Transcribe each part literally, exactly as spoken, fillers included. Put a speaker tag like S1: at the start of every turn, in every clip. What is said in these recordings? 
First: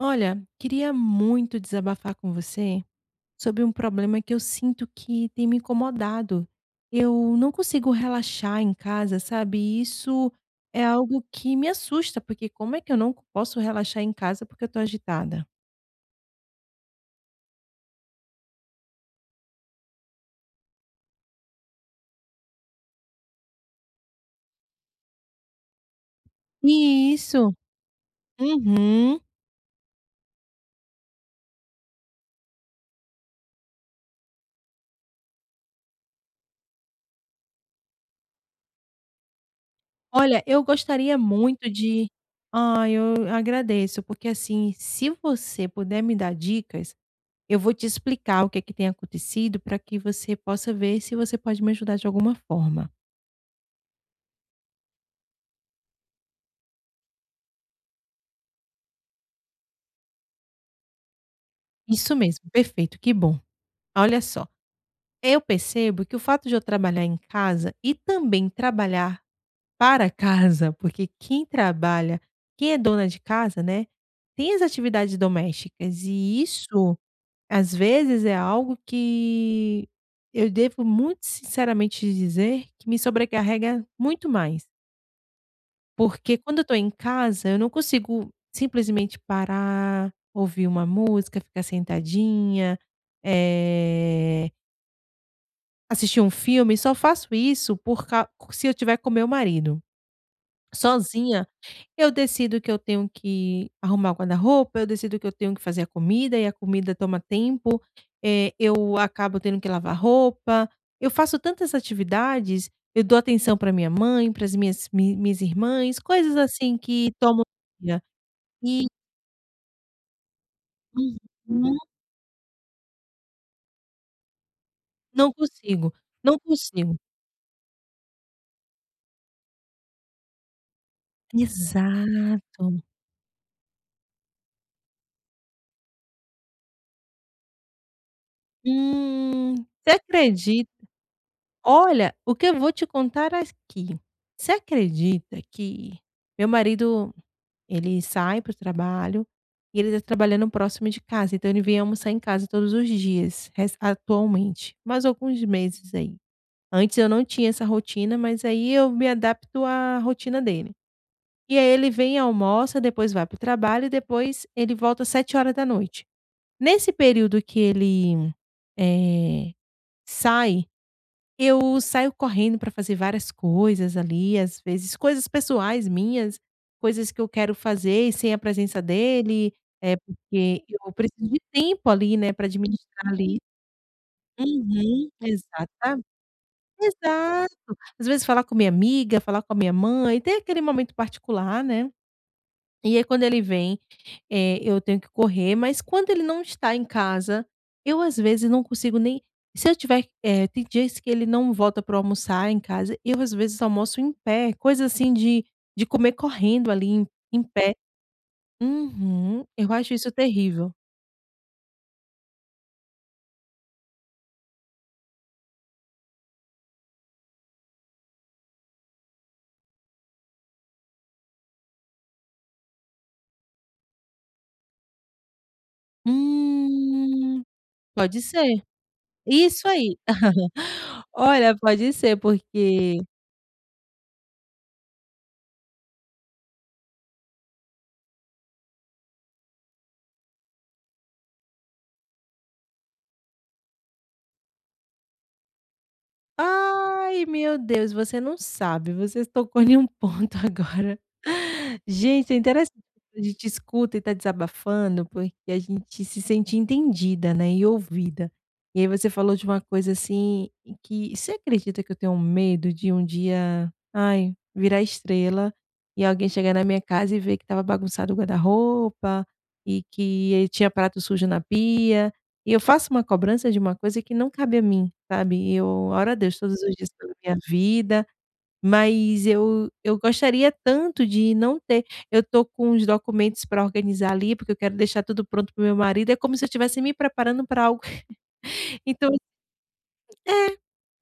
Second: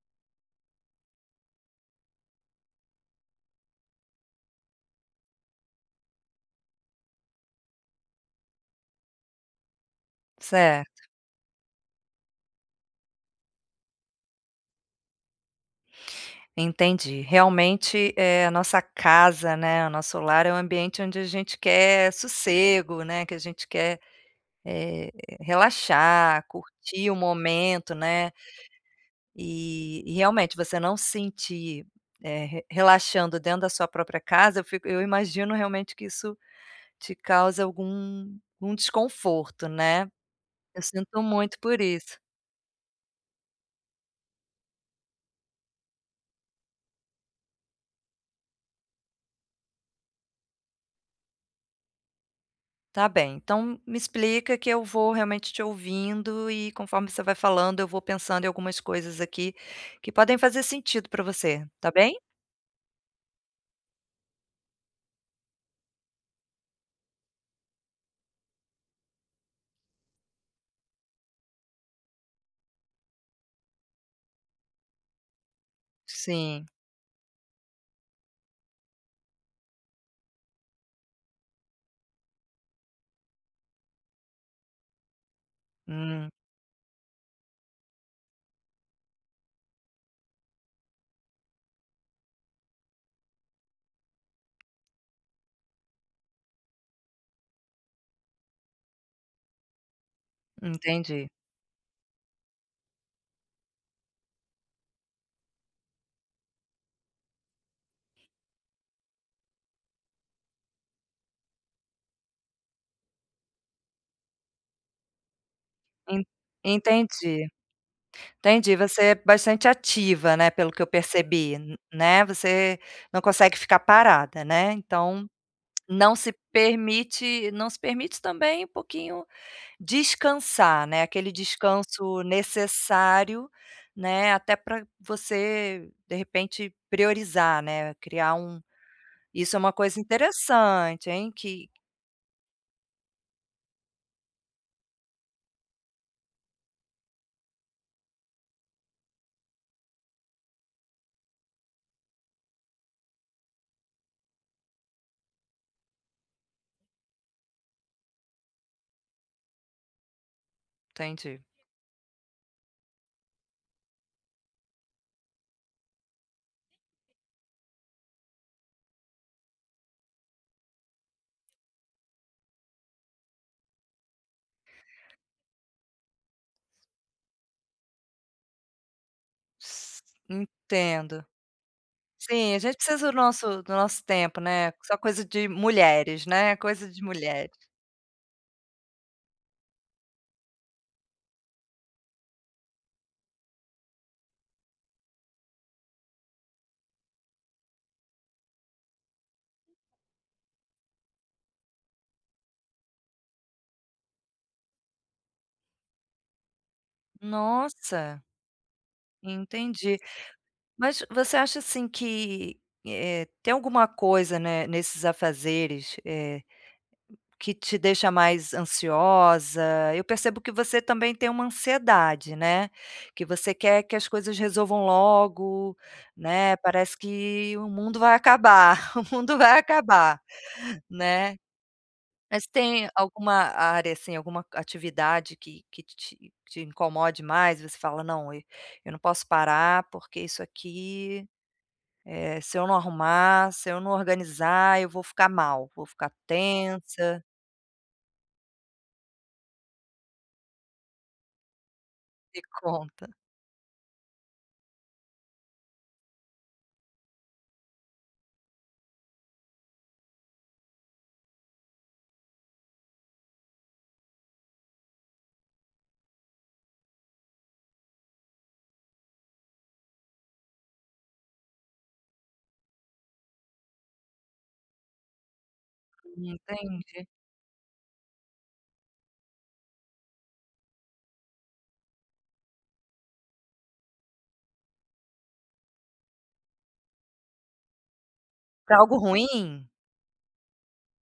S1: Olha, queria muito desabafar com você sobre um problema que eu sinto que tem me incomodado. Eu não consigo relaxar em casa, sabe? E Isso é
S2: Certo,
S1: algo que me assusta, porque como é que eu não posso relaxar em casa porque eu tô agitada?
S2: entendi. Realmente, é a nossa casa, né, o nosso lar é um ambiente onde a gente quer sossego, né, que a gente quer, eh, relaxar, curtir o
S1: Isso.
S2: momento, né,
S1: Uhum.
S2: e e realmente você não se sentir, eh, re relaxando dentro da sua própria casa, eu fico eu imagino realmente que isso te causa algum algum desconforto, né.
S1: Olha, eu
S2: Eu
S1: gostaria
S2: sinto muito
S1: muito
S2: por
S1: de.
S2: isso.
S1: Ah, eu agradeço, porque assim, se você puder me dar dicas, Eu vou te explicar o que é que tem acontecido para que você possa ver se você pode me ajudar de alguma forma.
S2: Tá bem, então me explica que eu vou realmente te ouvindo e conforme você vai falando, eu vou pensando em algumas coisas aqui que podem fazer sentido para você, tá bem?
S1: Isso mesmo, perfeito, que bom. Olha só, eu percebo que o fato de eu trabalhar em casa e também trabalhar para casa, porque quem trabalha, quem é dona de casa, né, tem as atividades domésticas e
S2: Sim,
S1: isso às vezes é algo que eu devo muito sinceramente dizer que me sobrecarrega muito mais.
S2: hum,
S1: Porque quando eu tô em casa, eu não consigo simplesmente parar, ouvir uma música, ficar sentadinha, eh, assistir um filme, só faço isso por cau se eu tiver com meu marido.
S2: entendi.
S1: Sozinha eu decido que eu tenho que arrumar o guarda-roupa, eu decido que eu tenho que fazer a comida e a comida toma tempo, eh, eu acabo tendo que lavar roupa. Eu faço tantas atividades, eu dou atenção para minha mãe, para as minhas mi minhas irmãs,
S2: En
S1: coisas assim que tomam
S2: entendi,
S1: dia.
S2: entendi.
S1: E
S2: Você é bastante ativa, né, pelo que eu percebi, n
S1: uhum,
S2: né, você não consegue ficar parada, né, então
S1: não consigo,
S2: não se
S1: não consigo.
S2: permite não se permite também um pouquinho descansar, né, aquele descanso
S1: Exato.
S2: necessário, né, até para você, de repente, priorizar, né, criar um
S1: Hum,
S2: isso é uma
S1: você
S2: coisa
S1: acredita
S2: interessante, hein, que
S1: olha, o que eu vou te contar aqui. Você acredita que meu marido ele sai para o trabalho e ele está trabalhando próximo de casa, então ele vem almoçar em casa todos os dias, res atualmente, mas alguns meses aí. Antes eu não tinha essa rotina, mas aí eu me adapto à rotina dele.
S2: entendi.
S1: E aí ele vem, almoça, depois vai para o trabalho e depois ele volta às sete horas da noite. Nesse período que ele, eh, sai eu saio correndo para fazer várias coisas ali, às vezes coisas pessoais minhas, coisas que eu quero fazer sem a presença dele, é
S2: S
S1: porque eu
S2: entendo.
S1: preciso de tempo ali, né, para
S2: Sim, a gente
S1: administrar
S2: precisa do
S1: ali.
S2: nosso do nosso tempo, né, só
S1: Uhum,
S2: coisa de
S1: exata
S2: mulheres, né, coisa de mulheres.
S1: exato. Às vezes falar com minha amiga, falar com a minha mãe, ter aquele momento particular, né. E aí quando ele vem eh, eu tenho que correr, mas quando ele não está em casa, eu às vezes não consigo nem se eu tiver eh, tem dias que ele não volta para almoçar em casa, eu às vezes almoço em pé, coisa assim de de comer correndo ali em em pé.
S2: Nossa,
S1: Uhum, eu acho
S2: entendi.
S1: isso terrível.
S2: Mas você acha, assim, que, eh, tem alguma coisa, né, nesses afazeres, eh Que te deixa mais ansiosa. Eu percebo que você também tem uma ansiedade, né, que você quer que as coisas resolvam logo, né, parece
S1: Hum,
S2: que o mundo vai
S1: pode ser.
S2: acabar, o mundo vai
S1: Isso aí.
S2: acabar, né.
S1: Olha, pode ser
S2: Mas tem
S1: porque
S2: alguma área, assim, alguma atividade que que te te incomode mais? Você fala: "Não, e eu não posso parar, porque isso aqui, eh, se eu não arrumar, se eu não organizar, eu vou ficar mal, vou ficar tensa".
S1: ai, meu Deus, você não sabe, você tocou em um ponto agora. Gente, é
S2: Me
S1: interessante
S2: conta.
S1: quando a gente escuta e tá desabafando, porque a gente se sente entendida, né, e ouvida. E aí você falou de uma coisa assim, e que você acredita que eu tenho medo de um dia, ai, virar estrela e alguém chegar na minha casa e ver que estava bagunçado o guarda-roupa e que eh, tinha prato sujo na pia? E eu faço uma cobrança de uma coisa que não cabe a mim, sabe. Eu oro a Deus todos os dias
S2: Entendi.
S1: pela minha vida, mas eu eu gostaria tanto de não ter eu tô com os documentos para organizar ali, porque eu quero deixar tudo pronto para meu marido, é como se eu estivesse me preparando para algo,
S2: Pra algo
S1: então
S2: ruim?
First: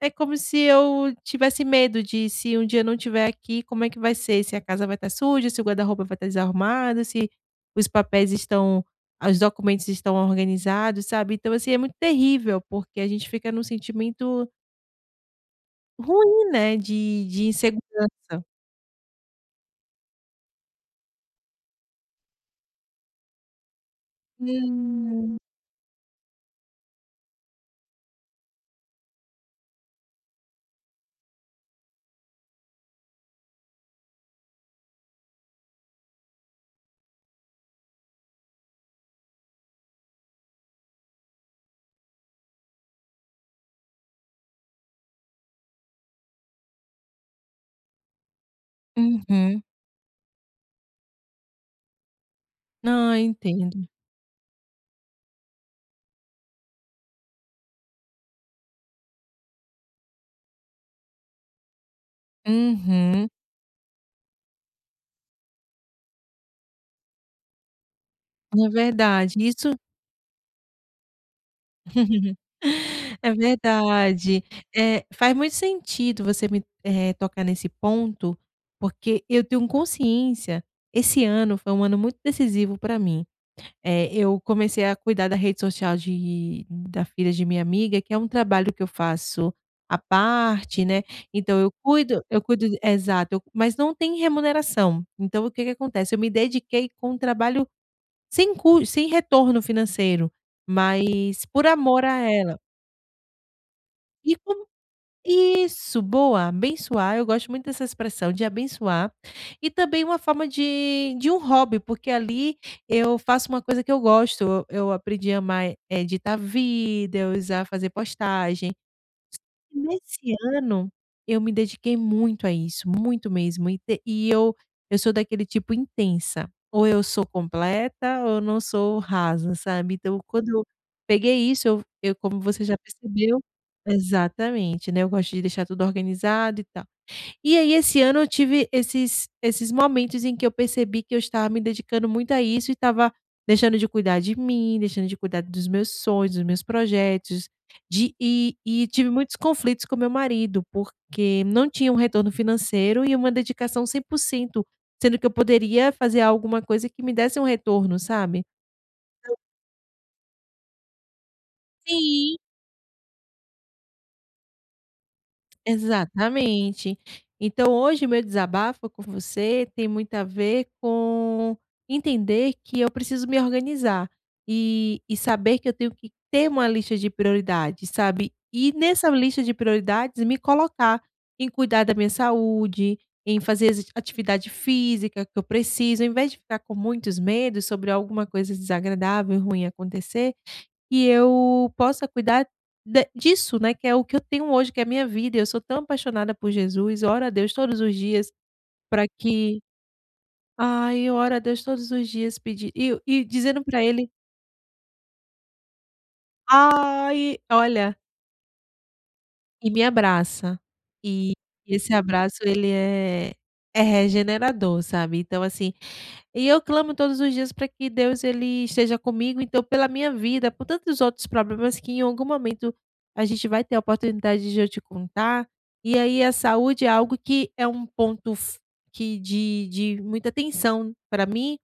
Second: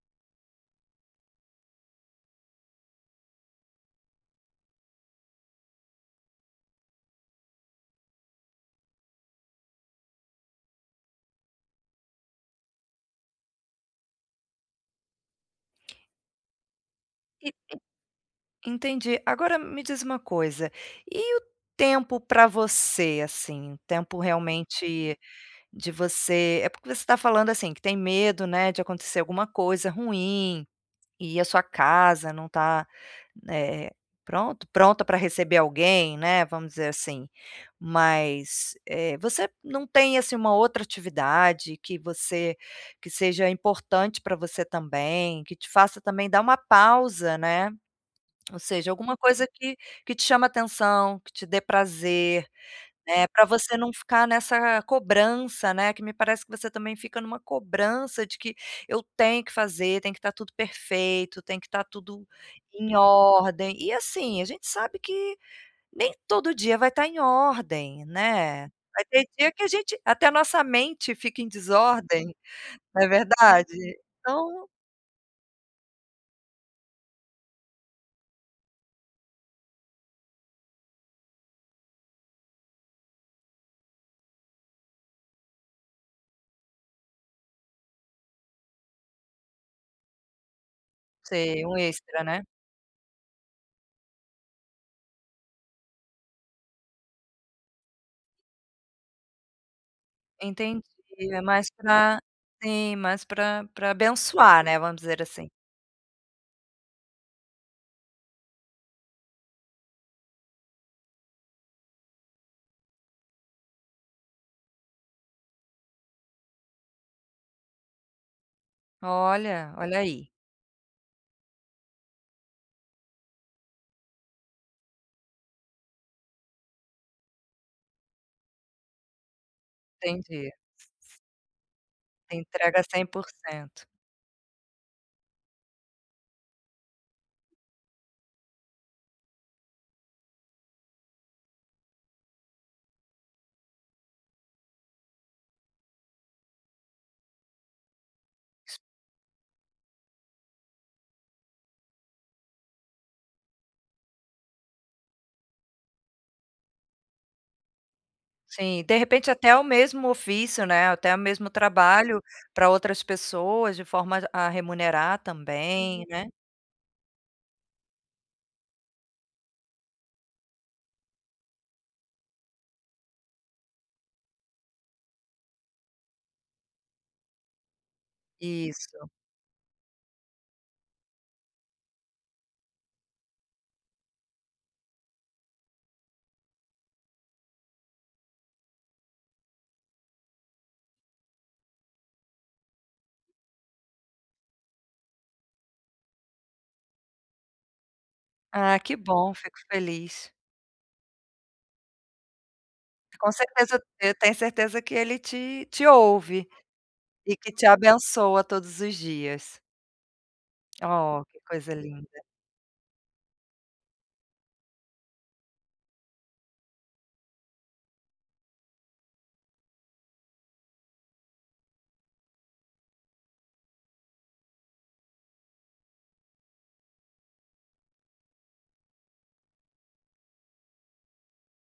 S1: é como se eu tivesse medo de se um dia eu não estiver aqui, como é que vai ser? Se a casa vai estar suja, se o guarda-roupa vai estar desarrumado, se os papéis estão os documentos estão organizados, sabe. Então, assim, é muito terrível, porque a gente fica num sentimento ruim, né, de de
S2: E
S1: insegurança.
S2: entendi. Agora me diz uma coisa, e o tempo para você, assim, o tempo realmente
S1: Hum.
S2: de você é porque você está falando, assim, que tem medo, né, de acontecer alguma coisa ruim. E a sua casa não está eh, pronto pronta para receber alguém, né, vamos dizer assim. Mas, eh, você não tem, assim, uma outra atividade que você que seja importante para você também, que te faça também dar uma pausa, né. Ou seja, alguma coisa
S1: Uhum.
S2: que que te chama atenção, que te dê prazer.
S1: Ah,
S2: Né, para você
S1: entendo.
S2: não ficar nessa cobrança, né, que me parece que você também fica numa cobrança de que eu tenho que fazer, tem que estar tudo perfeito, tem que estar tudo em
S1: Uhum.
S2: ordem. E assim, a gente sabe que nem todo dia vai estar em ordem,
S1: É
S2: né. Vai ter
S1: verdade.
S2: dia que a
S1: Isso
S2: gente até a nossa mente fica em desordem, não é
S1: é
S2: verdade?
S1: verdade.
S2: Então
S1: Eh, faz muito sentido você me, eh, tocar nesse ponto, porque eu tenho consciência esse ano foi um ano muito decisivo para mim. Eh, eu comecei a cuidar da rede social de da filha de minha amiga, que é um trabalho que eu faço à parte, né, então
S2: sei,
S1: eu
S2: um extra,
S1: cuido eu
S2: né.
S1: cuido exato, eu- mas não tem remuneração. Então o que que acontece, eu me dediquei com um trabalho sem cus sem retorno financeiro,
S2: Entendi, é
S1: mas por
S2: mais
S1: amor
S2: pra
S1: a ela.
S2: sim, mais para para
S1: E
S2: abençoar,
S1: como
S2: né, vamos dizer assim.
S1: isso, boa, abençoar, eu gosto muito dessa expressão de abençoar, e também uma forma de de um hobby, porque ali eu faço uma coisa que eu gosto, eu eu aprendi a amar eh, editar vídeos, a fazer postagem.
S2: Olha,
S1: E
S2: olha aí.
S1: nesse ano, eu me dediquei muito a isso, muito mesmo, e te e eu eu sou daquele tipo intensa, ou eu sou completa ou eu não sou rasa, sabe. Então quando
S2: Entendi.
S1: eu peguei isso, eu eu como você já
S2: Entrega cem por
S1: percebeu
S2: cento
S1: exatamente, né, eu gosto de deixar tudo organizado e tal. E aí esse ano eu tive esses esses momentos em que eu percebi que eu estava me dedicando muito a isso e estava deixando de cuidar de mim, deixando de cuidar dos meus sonhos, dos meus projetos, de e e tive muitos conflitos com meu marido, porque não tinha um retorno financeiro e uma dedicação cem por cento sendo que eu poderia fazer alguma coisa que me desse um retorno, sabe?
S2: Sim, de repente até o mesmo ofício, né, até o mesmo trabalho
S1: Sim.
S2: para outras pessoas de forma a remunerar também, né.
S1: Exatamente. Então hoje meu desabafo com você tem muito a ver com entender que eu preciso me organizar e e saber que eu tenho que ter uma lista de prioridades, sabe. E
S2: Isso.
S1: nessa lista de prioridades me colocar em cuidar da minha saúde, em fazer exer atividade física que eu preciso, em vez de ficar com muitos medos sobre alguma coisa desagradável e ruim acontecer que eu possa cuidar da disso, né, que é o que eu tenho hoje, que é a minha vida. Eu sou tão apaixonada por Jesus, oro a Deus todos os dias
S2: Ah, que
S1: para
S2: bom, fico
S1: que
S2: feliz.
S1: ai, eu oro a Deus todos os dias pedi e e
S2: Com
S1: dizendo
S2: certeza,
S1: para ele:
S2: eu tenho certeza que ele te te ouve e
S1: "Ai",
S2: que te
S1: olha,
S2: abençoa todos os dias.
S1: e me abraça.
S2: Oh,
S1: E
S2: que coisa
S1: esse
S2: linda.
S1: abraço ele é é regenerador, sabe. Então assim, e eu clamo todos os dias para que Deus ele esteja comigo, então pela minha vida, por tantos outros problemas que em algum momento a gente vai ter a oportunidade de eu te contar. E aí a saúde é algo que é um ponto f que de de muita tensão para mim,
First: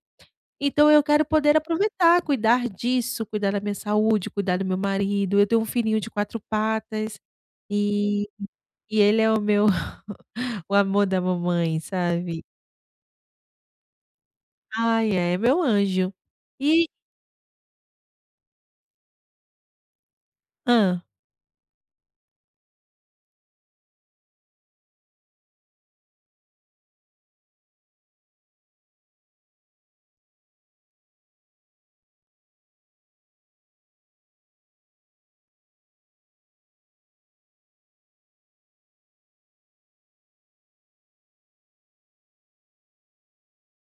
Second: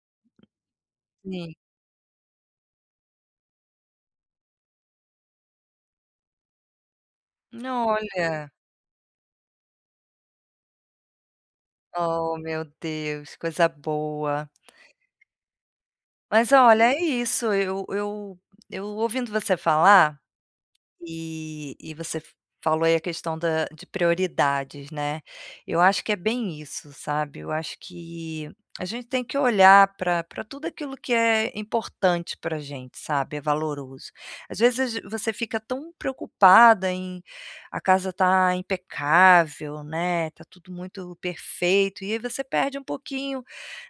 S1: então eu quero
S2: Sim.
S1: poder aproveitar, cuidar disso, cuidar da minha saúde, cuidar do meu marido. Eu tenho um filhinho de quatro patas, e
S2: Olha,
S1: e ele é o meu o amor da mamãe,
S2: oh
S1: sabe.
S2: meu Deus, coisa boa.
S1: Ai, é é meu anjo.
S2: Mas olha,
S1: E
S2: é isso, eu eu eu ouvindo você falar.
S1: hã.
S2: E e você falou aí a questão da de prioridades, né. Eu acho que é bem isso, sabe. Eu acho que a gente tem que olhar para pra tudo aquilo que é importante pra gente, sabe, é valoroso. Às vezes você fica tão preocupada em a casa tá impecável, né, tá tudo muito perfeito, e aí você perde um pouquinho,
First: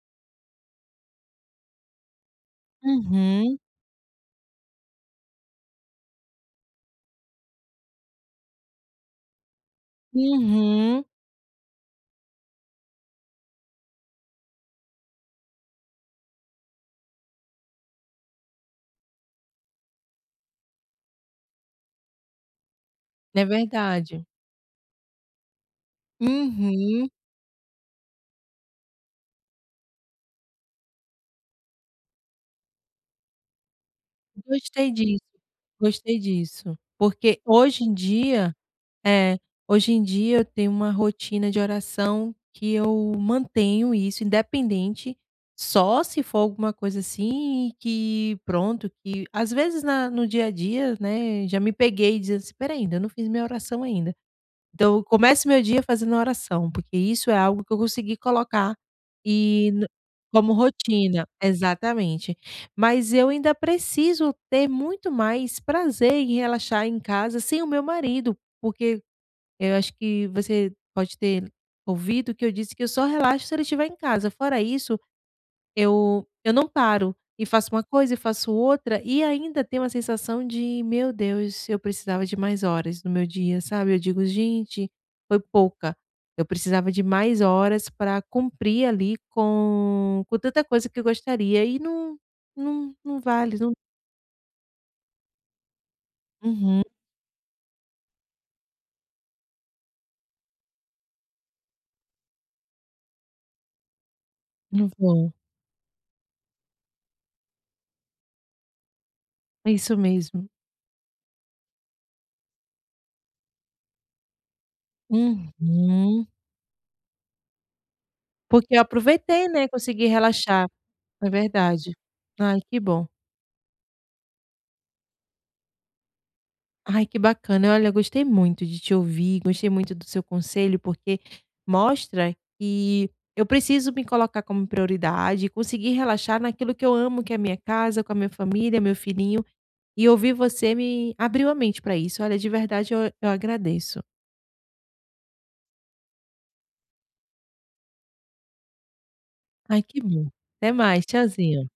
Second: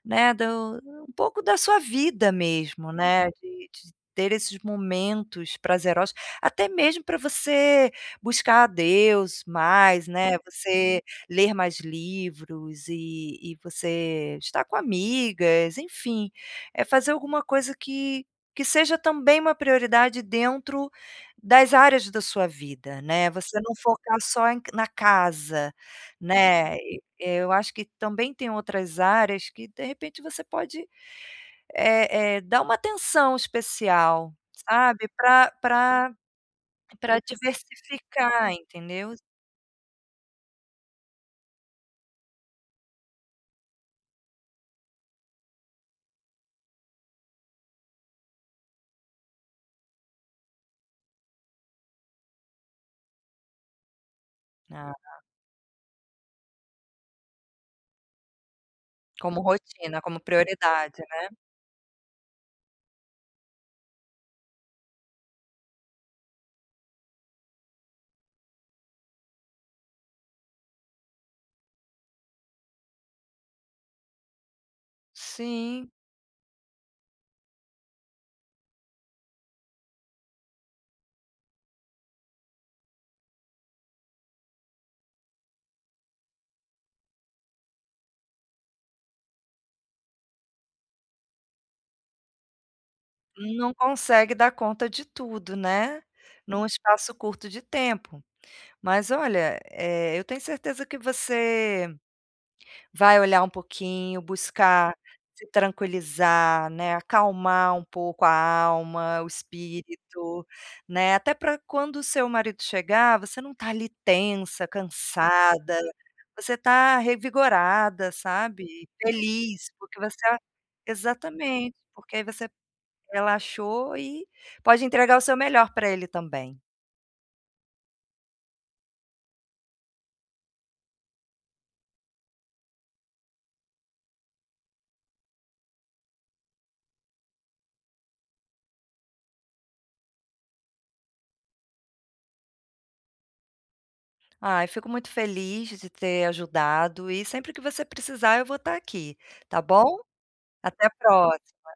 S2: né, do um pouco da sua vida mesmo, né. Uhum.
S1: Uhum,
S2: de de ter esses momentos prazerosos, até mesmo para você buscar a Deus mais, né. Uhum. Você
S1: uhum.
S2: ler mais livros e e você estar com amigas, enfim, é fazer alguma coisa que que seja também uma prioridade dentro das áreas da sua vida, né,
S1: É
S2: você não focar
S1: verdade.
S2: só em na casa, né.
S1: Uhum.
S2: Eh, eu acho que também tem outras áreas que, de repente, você pode, eh eh, dar uma atenção especial,
S1: Gostei
S2: sabe,
S1: disso,
S2: para pra
S1: gostei disso.
S2: pra
S1: Porque hoje em
S2: diversificar,
S1: dia
S2: entendeu?
S1: é, hoje em dia eu tenho uma rotina de oração que eu mantenho isso independente, só se for alguma coisa assim que pronto, que às vezes na no dia a dia, né, já me peguei dizendo assim: "Espera ainda, eu não fiz minha oração ainda".
S2: Ah,
S1: Então eu começo meu dia fazendo oração, porque isso é algo que eu consegui colocar
S2: como
S1: e no
S2: rotina, como
S1: como
S2: prioridade,
S1: rotina.
S2: né.
S1: Exatamente. Mas eu ainda preciso ter muito mais prazer em relaxar em casa sem o meu marido, porque eu acho que você pode ter ouvido que eu disse que eu só relaxo se ele estiver em casa, fora isso
S2: Sim,
S1: eu eu não paro, e faço uma coisa e faço outra, e ainda tenho uma sensação de: "Meu Deus, eu precisava de mais horas no meu dia", sabe. Eu digo: "Gente, foi pouca". Eu precisava de mais horas para cumprir ali com com tanta coisa que eu gostaria e não não não vale,
S2: não
S1: não
S2: consegue dar conta de tudo, né, num
S1: uhum,
S2: espaço curto de tempo. Mas olha, eh, eu tenho certeza que você vai olhar um pouquinho,
S1: não
S2: buscar
S1: vou.
S2: se tranquilizar, né, acalmar um pouco a alma, o
S1: É isso
S2: espírito,
S1: mesmo.
S2: né, até para quando o seu marido chegar, você não tá ali tensa, cansada,
S1: Uhum.
S2: você tá revigorada,
S1: Porque eu
S2: sabe,
S1: aproveitei, né,
S2: feliz, porque
S1: consegui
S2: você a
S1: relaxar. É
S2: exatamente,
S1: verdade.
S2: porque aí você
S1: Ai, que bom.
S2: relaxou e pode entregar o seu melhor para ele também.
S1: Ai, que bacana. Olha, gostei muito de te ouvir, gostei muito do seu conselho, porque mostra que eu preciso me colocar como prioridade, conseguir relaxar naquilo que eu amo, que é a minha casa, com a minha família, meu filhinho, e ouvir você me abriu a mente para isso. Olha, de verdade, eu, eu agradeço.
S2: Ah, eu fico muito feliz de ter ajudado e sempre que você precisar eu vou estar aqui, tá
S1: Ai,
S2: bom?
S1: que bom. Até
S2: Até a
S1: mais.
S2: próxima.
S1: Tchauzinho.